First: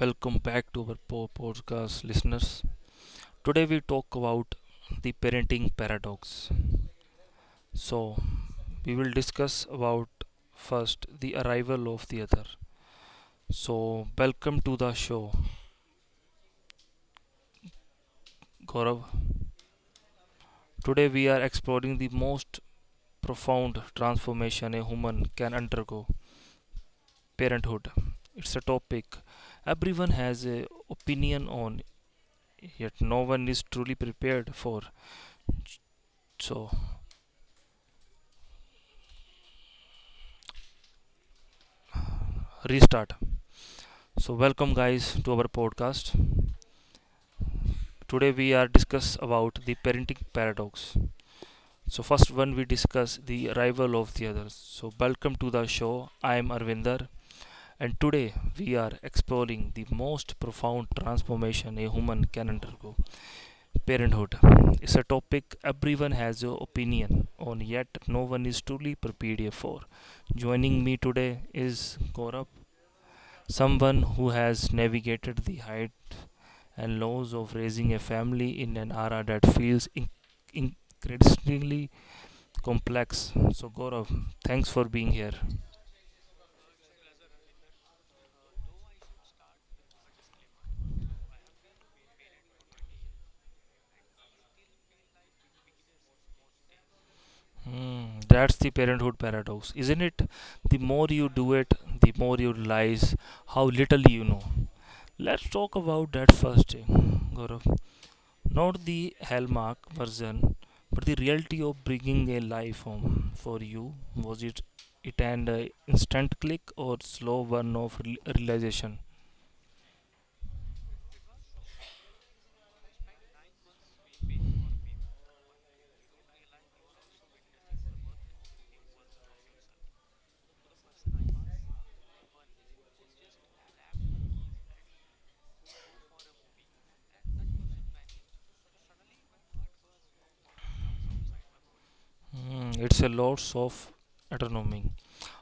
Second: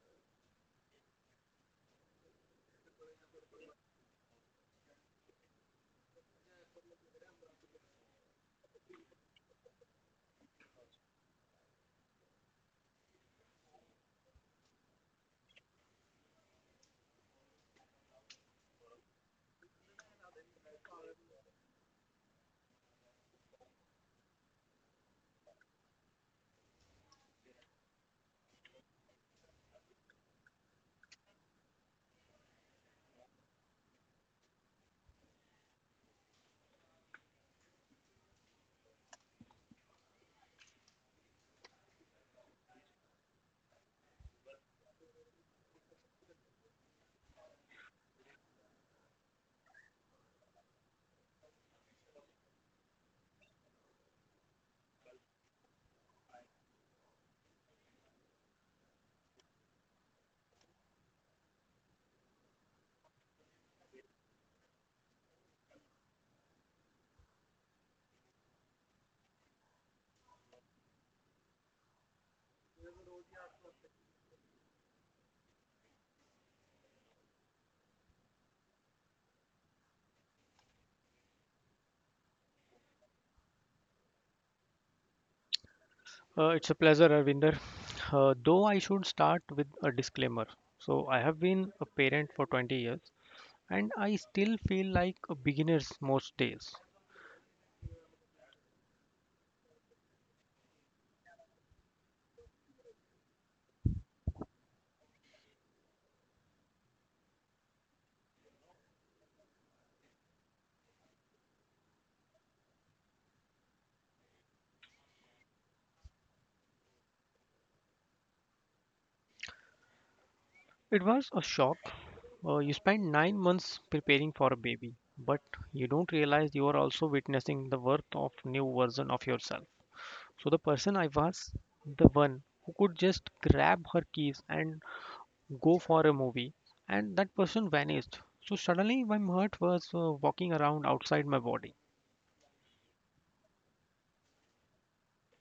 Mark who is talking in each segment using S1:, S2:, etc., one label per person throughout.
S1: welcome back to our podcast listeners. Today we talk about the parenting paradox. So, we will discuss about first the arrival of the other. So, welcome to the show, Gaurav. Today we are exploring the most profound transformation a human can undergo, parenthood. It's a topic everyone has an opinion on, yet no one is truly prepared for. So, restart. So welcome guys to our podcast. Today we are discuss about the parenting paradox. So first one we discuss the rival of the others. So welcome to the show. I am Arvinder and today we are exploring the most profound transformation a human can undergo. Parenthood. It's a topic everyone has an opinion on, yet no one is truly prepared for. Joining me today is Gaurav, someone who has navigated the height and lows of raising a family in an era that feels increasingly complex. So, Gaurav, thanks for being here.
S2: It's a pleasure, Arvinder. Though I should start with a disclaimer. So, I have been a parent for 20 years and I still feel like a beginner most days.
S1: Hmm, that's the parenthood paradox, isn't it? The more you do it, the more you realize how little you know. Let's talk about that first day, Gaurav. Not the hallmark version, but the reality of bringing a life home for you. Was it an instant click or slow burn of realization?
S2: It was a shock. You spend 9 months preparing for a baby, but you don't realize you are also witnessing the birth of new version of yourself. So, the person I was, the one who could just grab her keys and go for a movie and that person vanished so suddenly my heart was walking around outside my body.
S1: Hmm, it's a lots of autonomy.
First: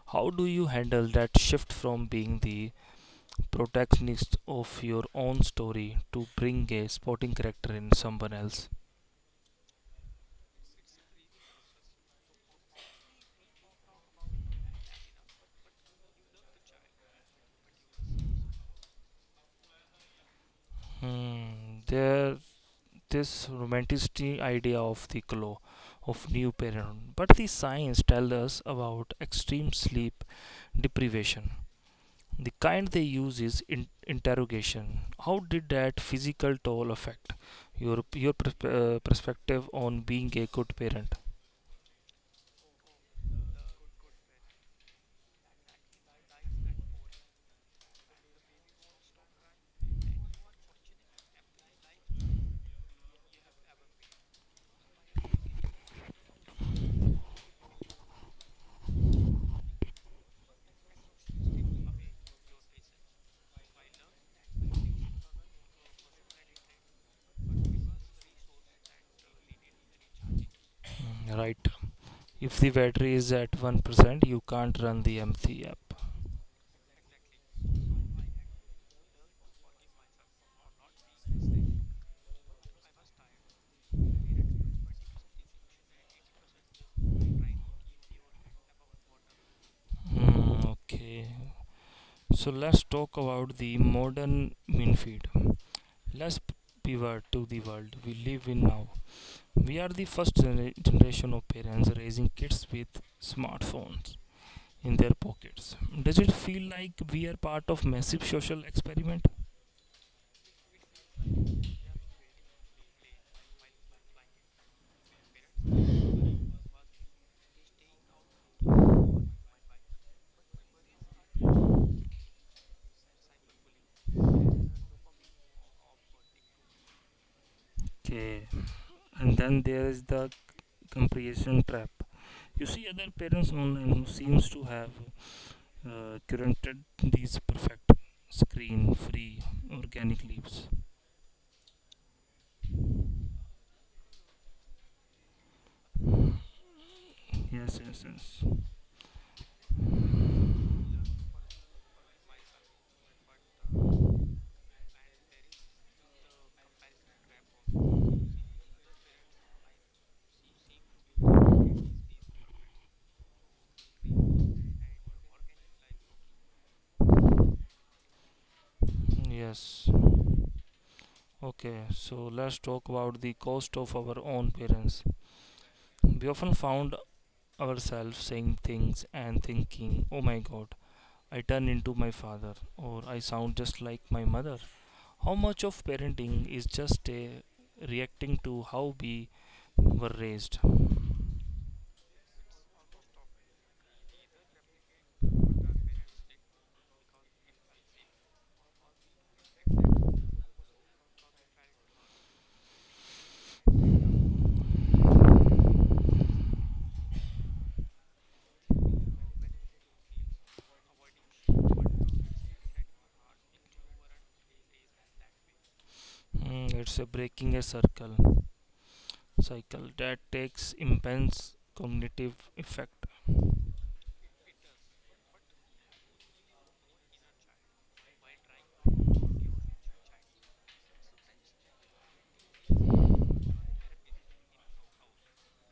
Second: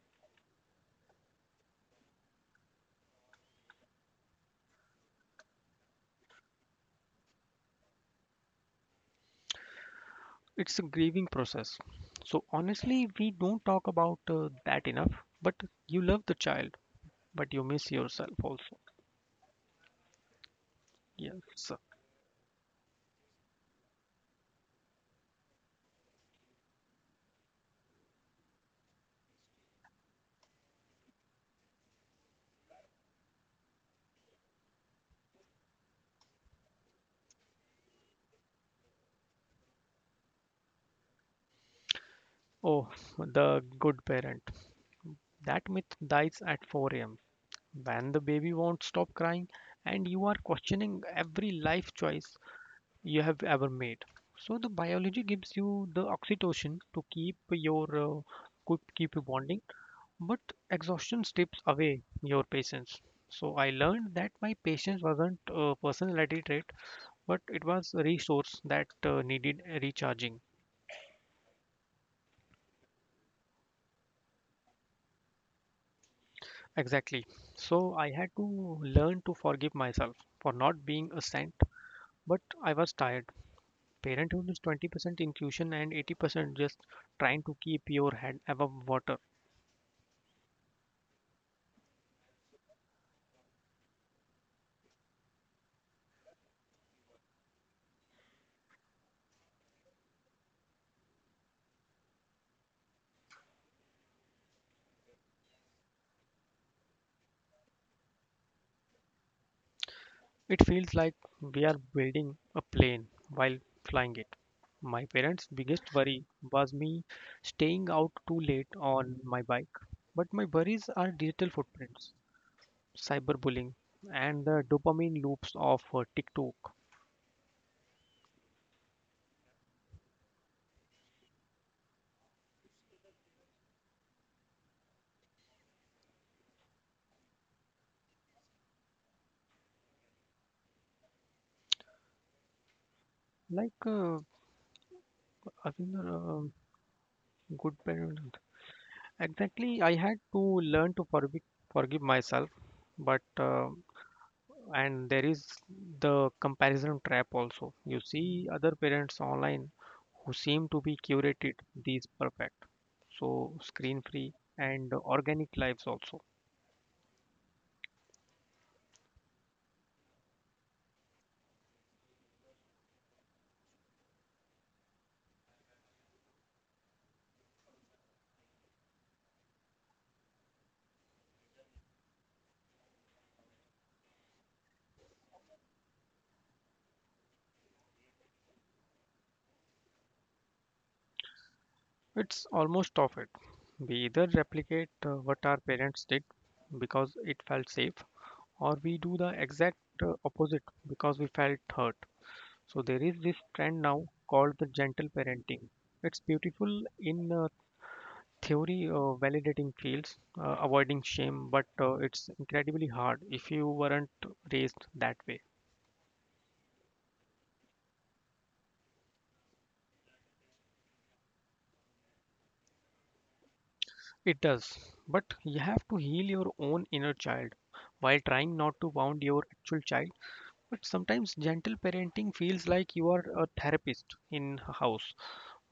S1: How do you handle that shift from being the protagonist of your own story to bring a supporting character in someone else?
S2: It's a grieving process, so honestly we don't talk about that enough, but you love the child, but you miss yourself also.
S1: Hmm,
S2: Yes.
S1: there this romantic idea of the glow of new parenthood, but the science tells us about extreme sleep deprivation. The kind they use is interrogation. How did that physical toll affect your perspective on being a good parent?
S2: Oh, the good parent, that myth dies at 4 a.m. when the baby won't stop crying and you are questioning every life choice you have ever made. So the biology gives you the oxytocin to keep your could keep you bonding, but exhaustion strips away your patience. So I learned that my patience wasn't a personality trait, but it was a resource that needed recharging.
S1: Mm, right. If the battery is at 1%, you can't run the MC app.
S2: Exactly. So I had to learn to forgive myself for not being a saint, but I was tired. Parenthood is 20% intuition and 80% just trying to keep your head above water.
S1: Mm, okay. So let's talk about the modern mean feed. Let's p- pivot to the world we live in now. We are the first generation of parents raising kids with smartphones in their pockets. Does it feel like we are part of massive social experiment?
S2: It feels like we are building a plane while flying it. My parents' biggest worry was me staying out too late on my bike. But my worries are digital footprints, cyberbullying, and the dopamine loops of TikTok.
S1: Okay, and then there is the comparison trap. You see other parents online who seems to have curated these perfect screen-free organic leaves.
S2: Like, uh, Avinder, good
S1: Yes, yes,
S2: parent.
S1: yes.
S2: Exactly, I had to learn to forgive, myself, but and there is the comparison trap also. You see other parents online who seem to be curated these perfect, so screen free and organic lives also.
S1: Yes. Okay, so let's talk about the cost of our own parents. We often found ourselves saying things and thinking, "Oh my God, I turn into my father, or I sound just like my mother." How much of parenting is just a reacting to how we were raised?
S2: It's almost of it, we either replicate what our parents did because it felt safe, or we do the exact opposite because we felt hurt. So there is this trend now called the gentle parenting. It's beautiful in theory, validating fields, avoiding shame, but it's incredibly hard if you weren't raised that way.
S1: Mm, it's a breaking a circle cycle that takes immense cognitive effect.
S2: It does, but you have to heal your own inner child while trying not to wound your actual child. But sometimes gentle parenting feels like you are a therapist in a house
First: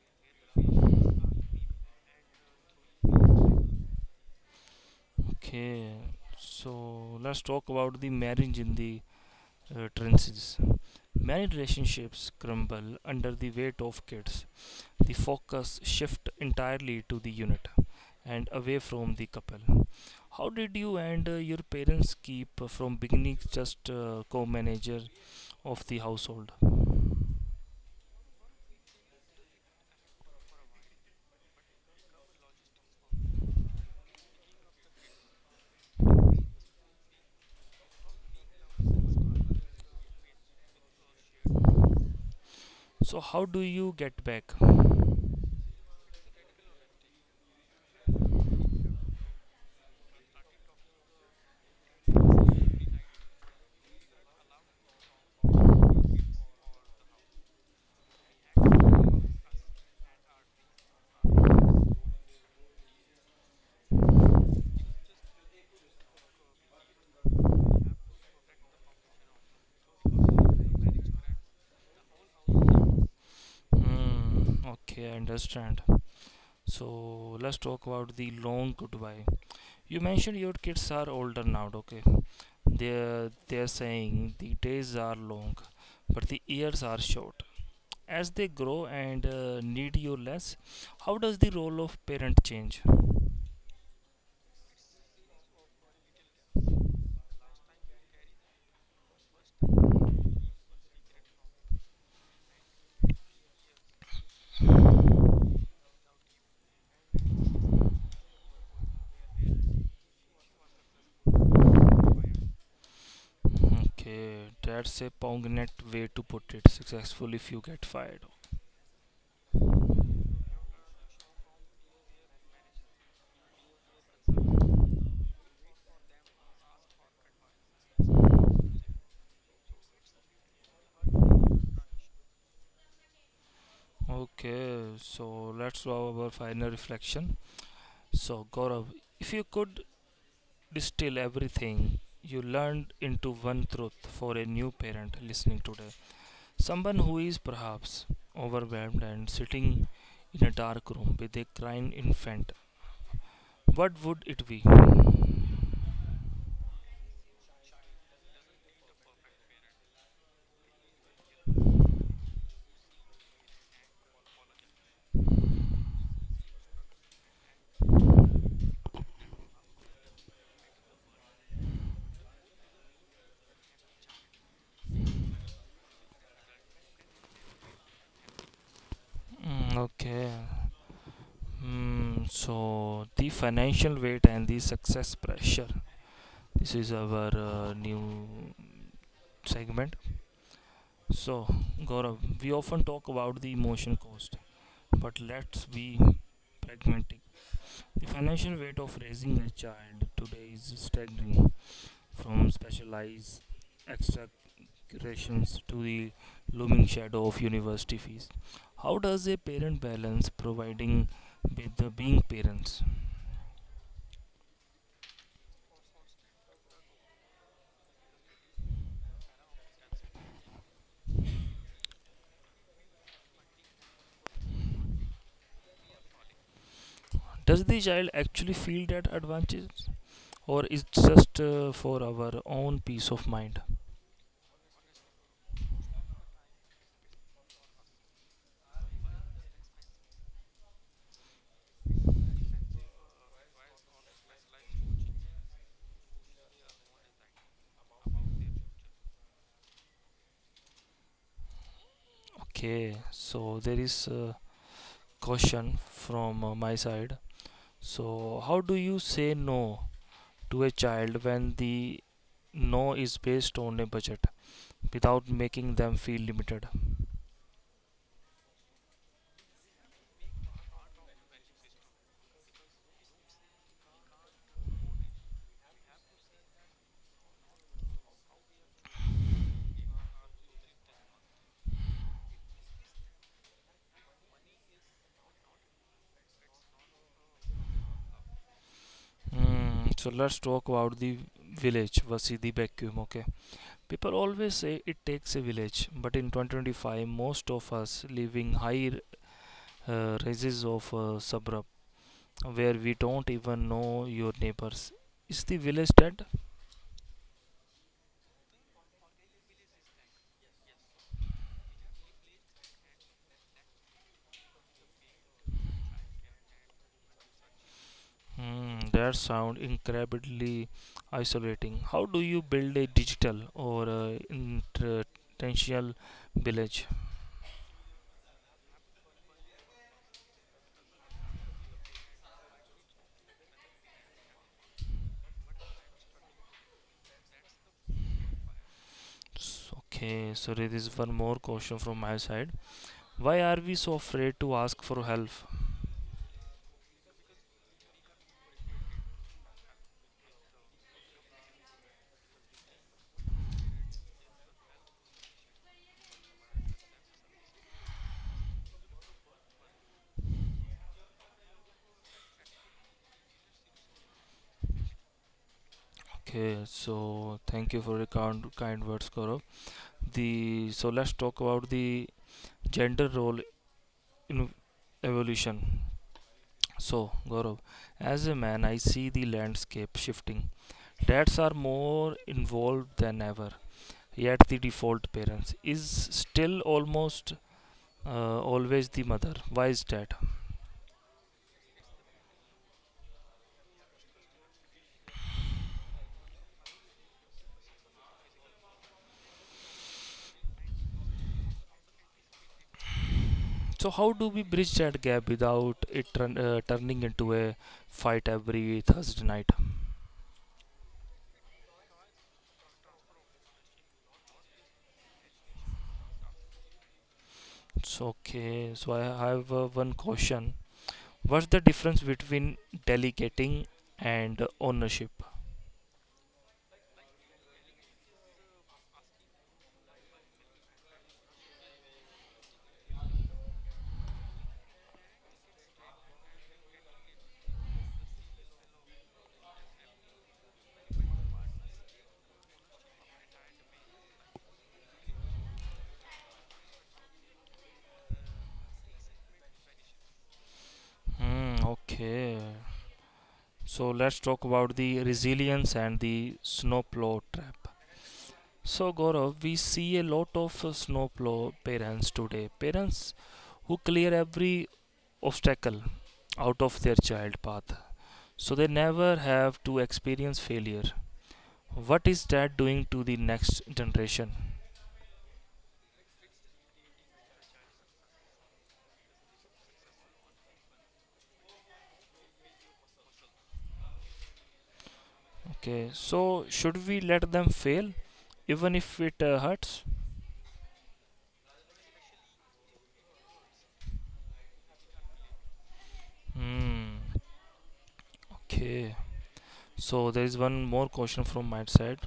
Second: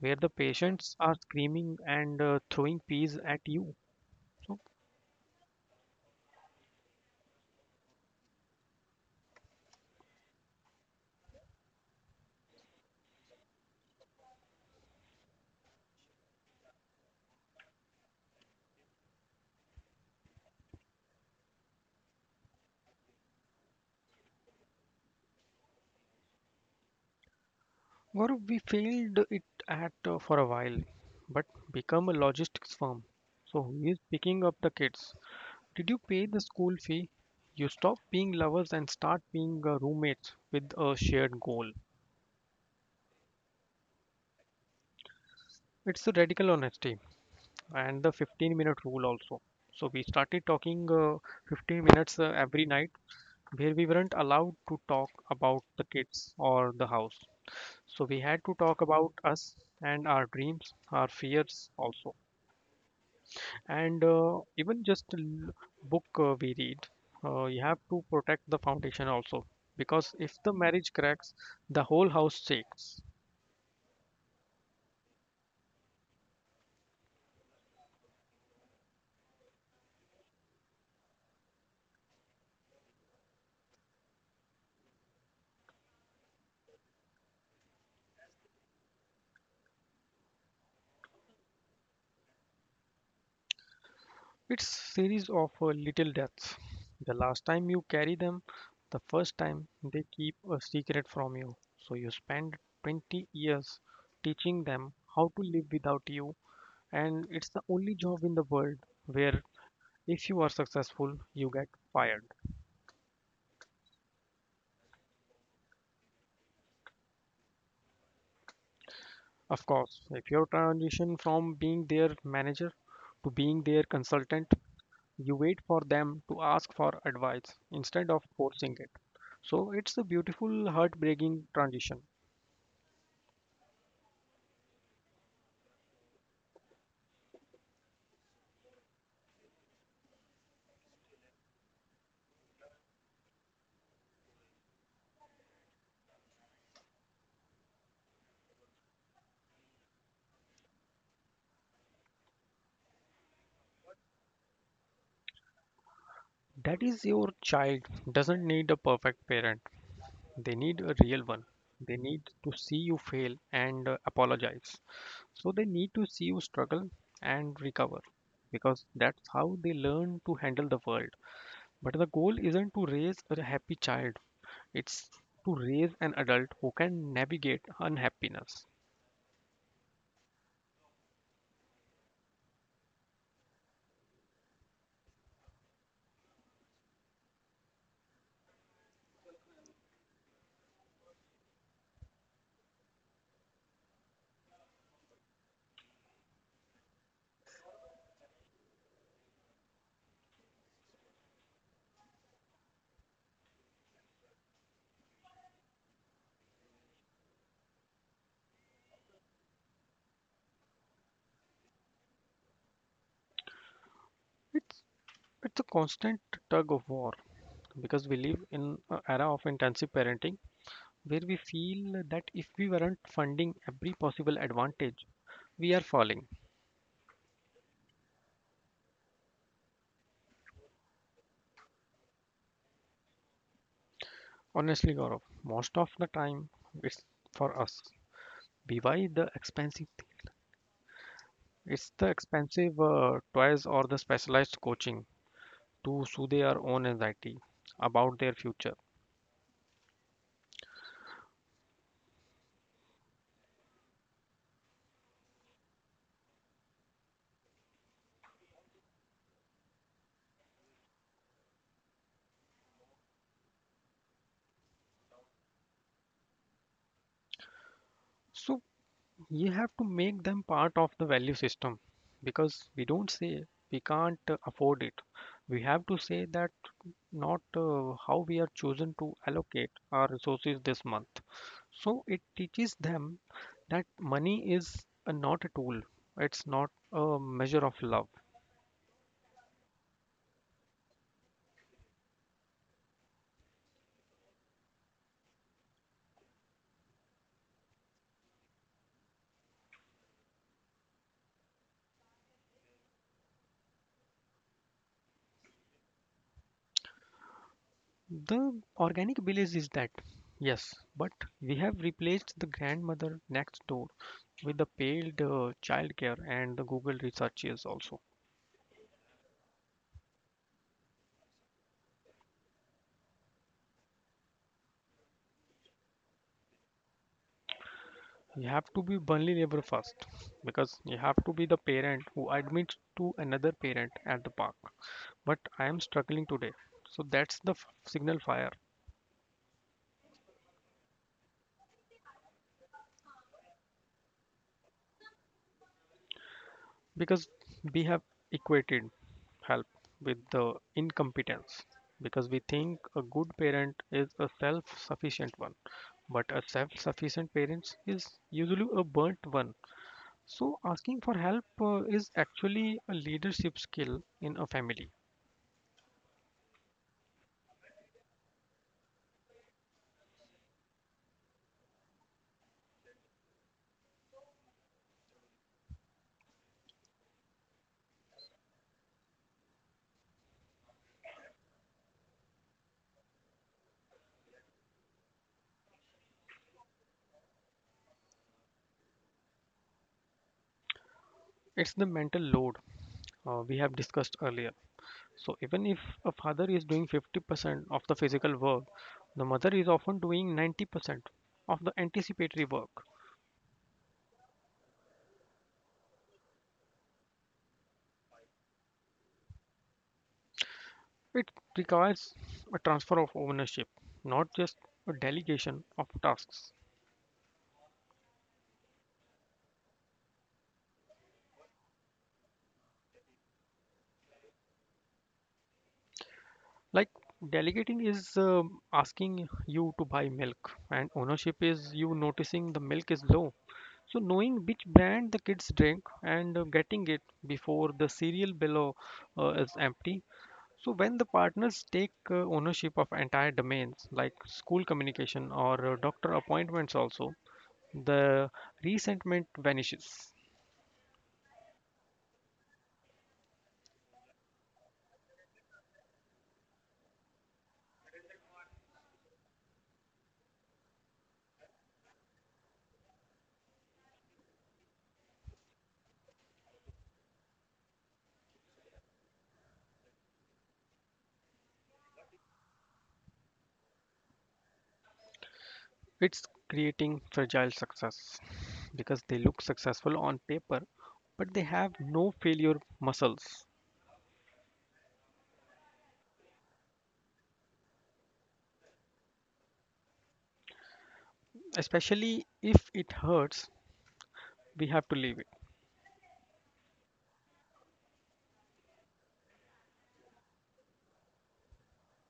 S2: where the patients are screaming and throwing peas at you. So,
S1: Okay, so let's talk about the marriage in the trenches. Many relationships crumble under the weight of kids. The focus shift entirely to the unit and away from the couple. How did you and your parents keep from beginning just co-manager of the household?
S2: Gaurav, we failed it at for a while, but become a logistics firm. So he is picking up the kids. Did you pay the school fee? You stop being lovers and start being roommates with a shared goal.
S1: So how do you get back?
S2: It's the radical honesty and the 15-minute rule also. So we started talking 15 minutes every night where we weren't allowed to talk about the kids or the house. So we had to talk about us and our dreams, our fears also, and even just a book we read. You have to protect the foundation also, because if the marriage cracks, the whole house shakes.
S1: Hmm, okay, I understand. So let's talk about the long goodbye. You mentioned your kids are older now, okay? They're saying the days are long, but the years are short. As they grow and need you less, how does the role of parent change?
S2: It's series of little deaths, the last time you carry them, the first time they keep a secret from you. So you spend 20 years teaching them how to live without you, and it's the only job in the world where if you are successful you get fired.
S1: Okay, that's a poignant way to put it. Successful if you get fired.
S2: Of course, if you transition from being their manager to being their consultant, you wait for them to ask for advice instead of forcing it. So it's a beautiful, heartbreaking transition.
S1: Okay, so let's do our final reflection. So, Gaurav, if you could distill everything you learned into one truth for a new parent listening today, someone who is perhaps overwhelmed and sitting in a dark room with a crying infant, what would it be?
S2: That is, your child doesn't need a perfect parent, they need a real one. They need to see you fail and apologize. So they need to see you struggle and recover, because that's how they learn to handle the world. But the goal isn't to raise a happy child, it's to raise an adult who can navigate unhappiness.
S1: Mm, okay. Hmm, so, the financial weight and the success pressure. This is our new segment. So, Gaurav, we often talk about the emotional cost, but let's be pragmatic. The financial weight of raising a child today is staggering, from specialized extracurriculations to the looming shadow of university fees. How does a parent balance providing with the being parents?
S2: It's, it's a constant tug of war because we live in an era of intensive parenting where we feel that if we weren't funding every possible advantage, we are falling.
S1: Does the child actually feel that advantage, or is just for our own peace of mind?
S2: Honestly, Gaurav, most of the time it's for us. Be why the expensive? Thing. It's the expensive toys or the specialized coaching to soothe our own anxiety about their future.
S1: Okay, so there is a question from my side. So, how do you say no to a child when the no is based on a budget without making them feel limited?
S2: So you have to make them part of the value system, because we don't say we can't afford it. We have to say that not how we are chosen to allocate our resources this month. So it teaches them that money is not a tool, it's not a measure of love.
S1: Hmm, so, let's talk about the village versus the vacuum. Okay, people always say it takes a village, but in 2025, most of us living high rises of suburb where we don't even know your neighbors. Is the village dead?
S2: The organic belief is that, yes, but we have replaced the grandmother next door with the paid childcare and the Google researches also.
S1: Hmm, that sound incredibly isolating. How do you build a digital or intentional village?
S2: You have to be vulnerable first, because you have to be the parent who admits to another parent at the park. But I am struggling today. So that's the signal fire.
S1: Okay, so there is one more question from my side. Why are we so afraid to ask for help?
S2: Because we have equated help with the incompetence, because we think a good parent is a self sufficient one, but a self sufficient parent is usually a burnt one. So, asking for help is actually a leadership skill in a family.
S1: Okay, so thank you for your kind, kind words, Gaurav. The so let's talk about the gender role in evolution. So, Gaurav, as a man, I see the landscape shifting. Dads are more involved than ever, yet the default parents is still almost always the mother. Why is that?
S2: It's the mental load we have discussed earlier. So, even if a father is doing 50% of the physical work, the mother is often doing 90% of the anticipatory work.
S1: So how do we bridge that gap without it turning into a fight every Thursday night?
S2: It requires a transfer of ownership, not just a delegation of tasks.
S1: So okay, so I have one question. What's the difference between delegating and ownership?
S2: Like, delegating is asking you to buy milk, and ownership is you noticing the milk is low. So knowing which brand the kids drink and getting it before the cereal below is empty. So when the partners take ownership of entire domains like school communication or doctor appointments also, the resentment vanishes.
S1: Hmm, okay, so let's talk about the resilience and the snowplow trap. So Gaurav, we see a lot of snowplow parents today. Parents who clear every obstacle out of their child path so they never have to experience failure. What is that doing to the next generation?
S2: It's creating fragile success because they look successful on paper, but they have no failure muscles.
S1: Okay, so should we let them fail even if it hurts?
S2: Especially if it hurts, we have to leave it.
S1: Hmm, okay. So there is one more question from my side.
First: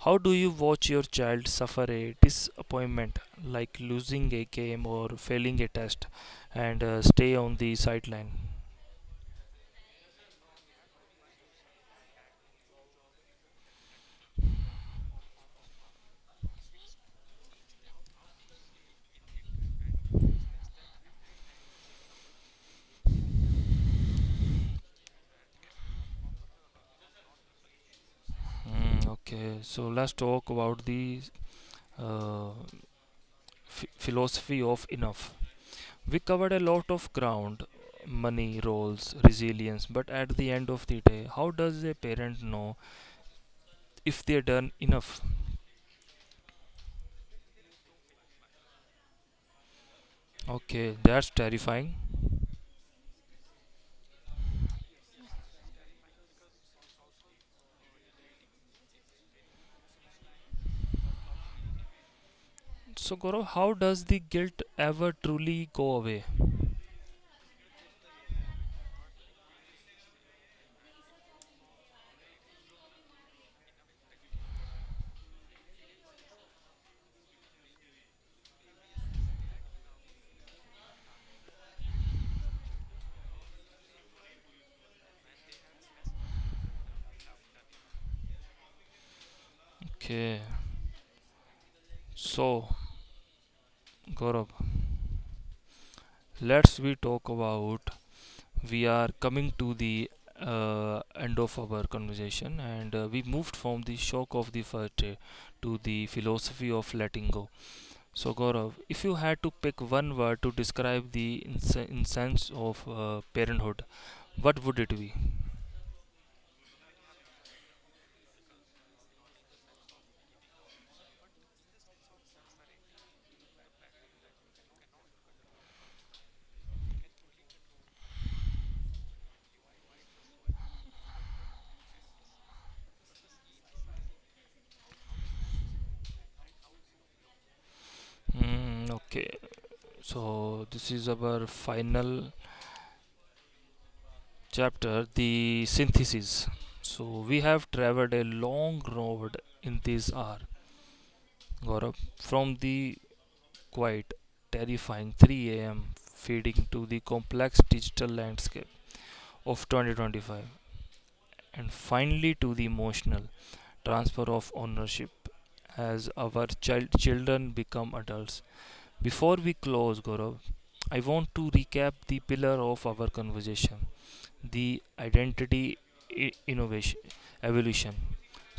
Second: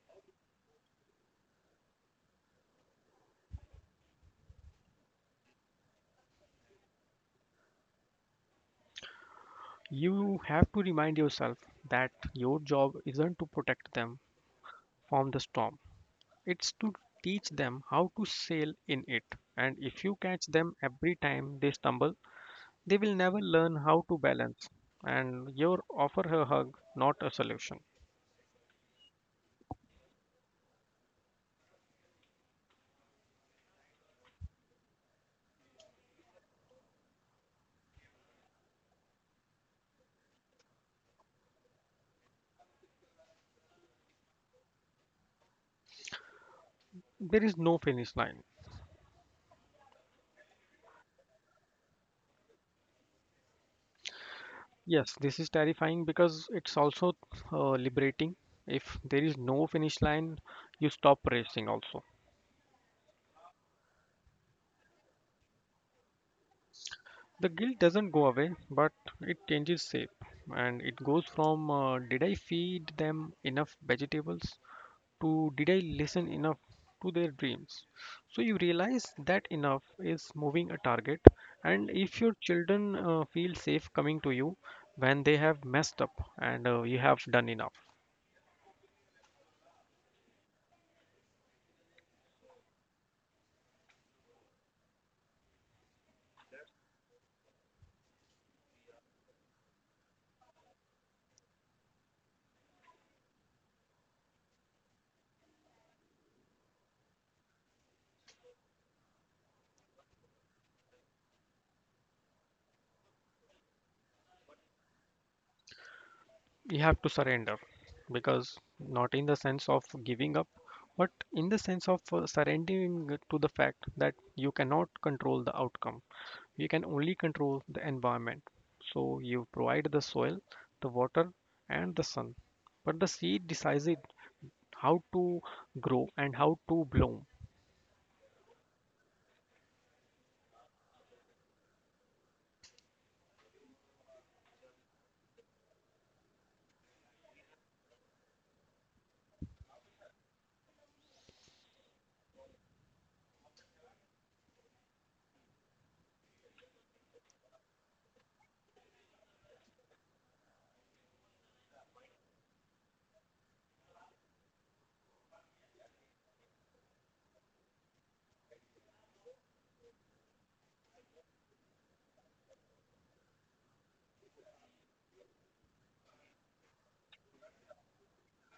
S1: How do you watch your child suffer a disappointment like losing a game or failing a test and stay on the sideline?
S2: You have to remind yourself that your job isn't to protect them from the storm, it's to teach them how to sail in it. And if you catch them every time they stumble, they will never learn how to balance. And your offer a hug, not a solution.
S1: Mm, okay, so let's talk about the uh, ph philosophy of enough. We covered a lot of ground: money, roles, resilience, but at the end of the day, how does a parent know if they done enough?
S2: There is no finish line.
S1: Okay, that's terrifying.
S2: Yes, this is terrifying because it's also liberating. If there is no finish line, you stop racing also.
S1: So, Gaurav, how does the guilt ever truly go away?
S2: The guilt doesn't go away, but it changes shape. And it goes from did I feed them enough vegetables to did I listen enough to their dreams. So you realize that enough is moving a target. And if your children feel safe coming to you when they have messed up and you have done enough.
S1: Okay, so Gaurav, let's we talk about we are coming to the end of our conversation, and we moved from the shock of the first day to the philosophy of letting go. So, Gaurav, if you had to pick one word to describe the incense of parenthood, what would it be?
S2: You have to surrender, because not in the sense of giving up but in the sense of surrendering to the fact that you cannot control the outcome. You can only control the environment, so you provide the soil, the water, and the sun, but the seed decides it how to grow and how to bloom.
S1: Mm, okay, so this is our final chapter, the synthesis. So, we have traveled a long road in this hour, Gaurav, from the quite terrifying 3 a.m. feeding to the complex digital landscape of 2025, and finally to the emotional transfer of ownership as our children become adults. Before we close, Gaurav, I want to recap the pillar of our conversation: the identity, innovation, evolution.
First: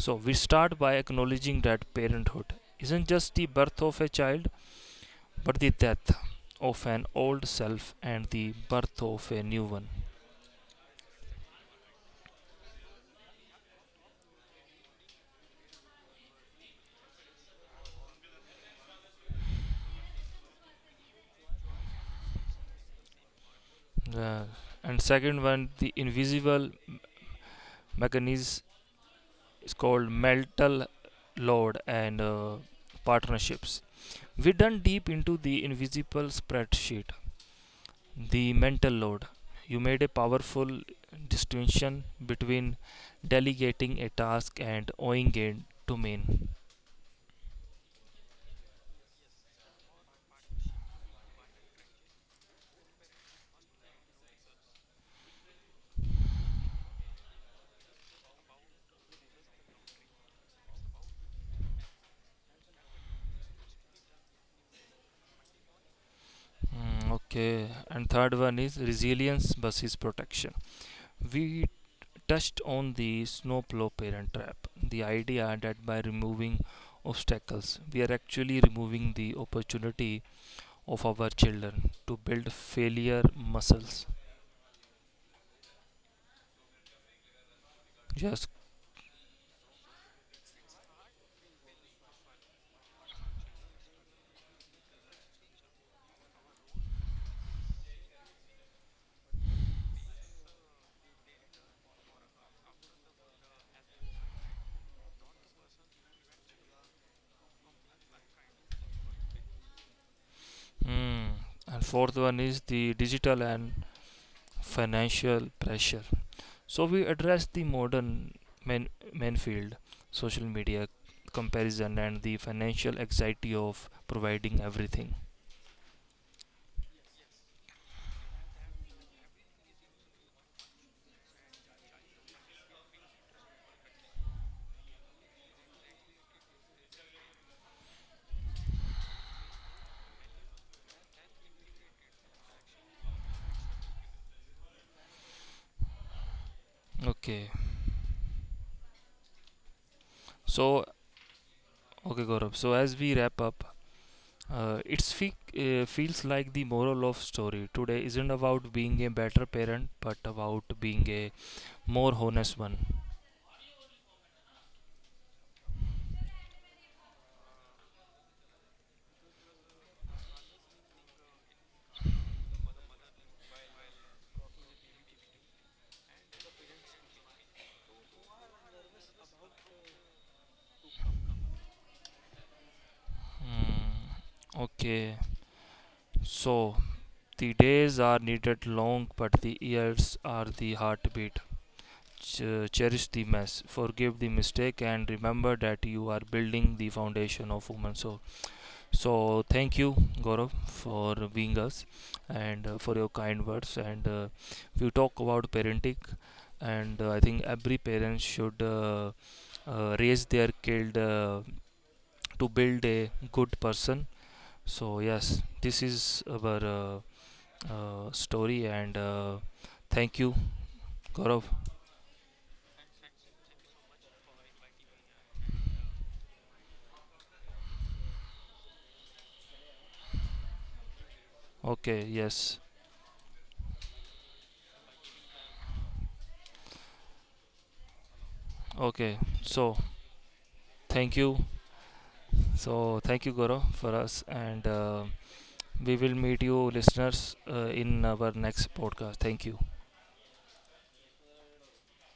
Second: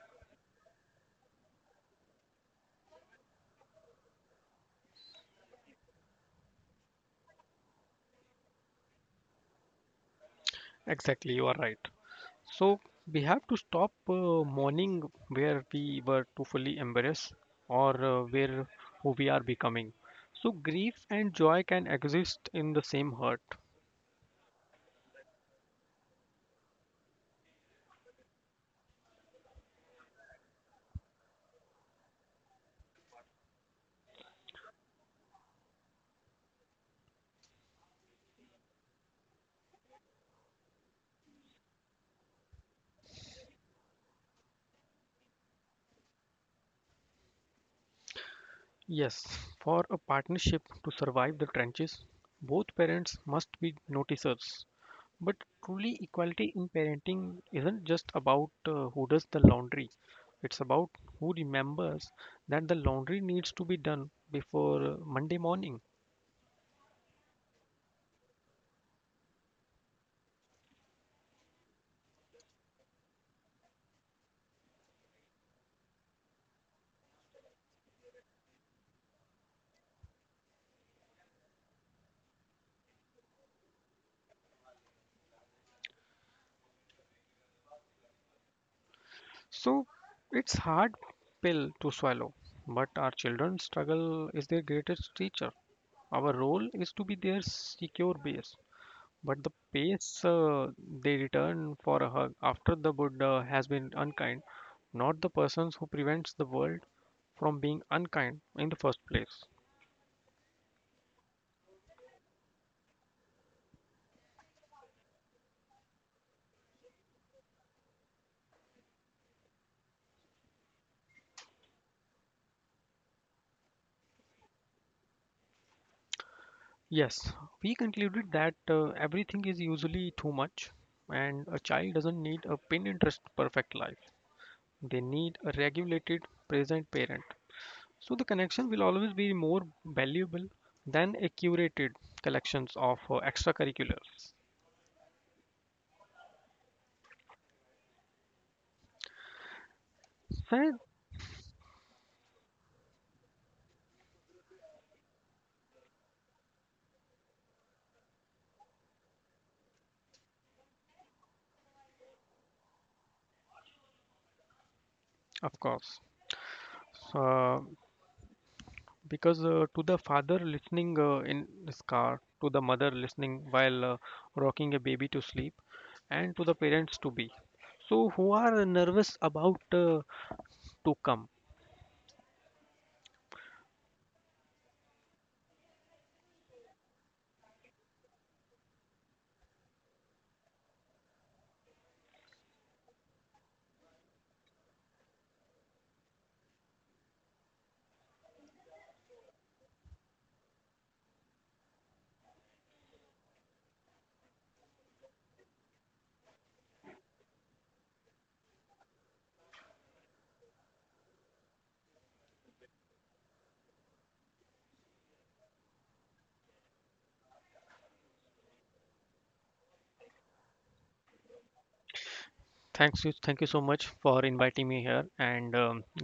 S1: So we start by acknowledging that parenthood isn't just the birth of a child, but the death of an old self and the birth of a new one.
S2: Exactly, you are right. So we have to stop mourning where we were too fully embarrassed or where who we are becoming. So grief and joy can exist in the same heart.
S1: Uh, and second one, the invisible mechanism is called mental load and partnerships. We done deep into the invisible spreadsheet, the mental load. You made a powerful distinction between delegating a task and owing it to mean.
S2: Yes, for a partnership to survive the trenches, both parents must be noticers. But truly, equality in parenting isn't just about who does the laundry. It's about who remembers that the laundry needs to be done before Monday morning.
S1: Mm, okay, and third one is resilience versus protection. We touched on the snowplow parent trap, the idea that by removing obstacles, we are actually removing the opportunity of our children to build failure muscles. Just
S2: So it's hard pill to swallow, but our children's struggle is their greatest teacher. Our role is to be their secure base, but the pace they return for a hug after the Buddha has been unkind, not the persons who prevents the world from being unkind in the first place.
S1: mm. And fourth one is the digital and financial pressure. So we address the modern main, main field, social media comparison and the financial anxiety of providing everything.
S2: Yes, we concluded that everything is usually too much, and a child doesn't need a pin interest perfect life. They need a regulated, present parent. So the connection will always be more valuable than a curated collections of extracurriculars.
S1: Okay.
S2: Fair,
S1: So okay Gaurav. So as we wrap up, it's feels like the moral of story today isn't about being a better parent, but about being a more honest one.
S2: of course. So, because To the father listening in his car, to the mother listening while rocking a baby to sleep, and to the parents to be, so who are nervous about to come.
S1: Hmm, okay, so the days are needed long, but the years are the heartbeat. Cherish the mess, forgive the mistake, and remember that you are building the foundation of woman's soul. So thank you, Gaurav, for being us and for your kind words. And we talk about parenting, and I think every parent should raise their kid to build a good person. So yes, this is our story, and thank you, Gaurav.
S2: Thanks you, thank you so much for inviting me here and.
S1: Okay, yes, okay. Thank you, so thank you, Gaurav, for us. And uh, we will meet you, listeners, in our next podcast. Thank you.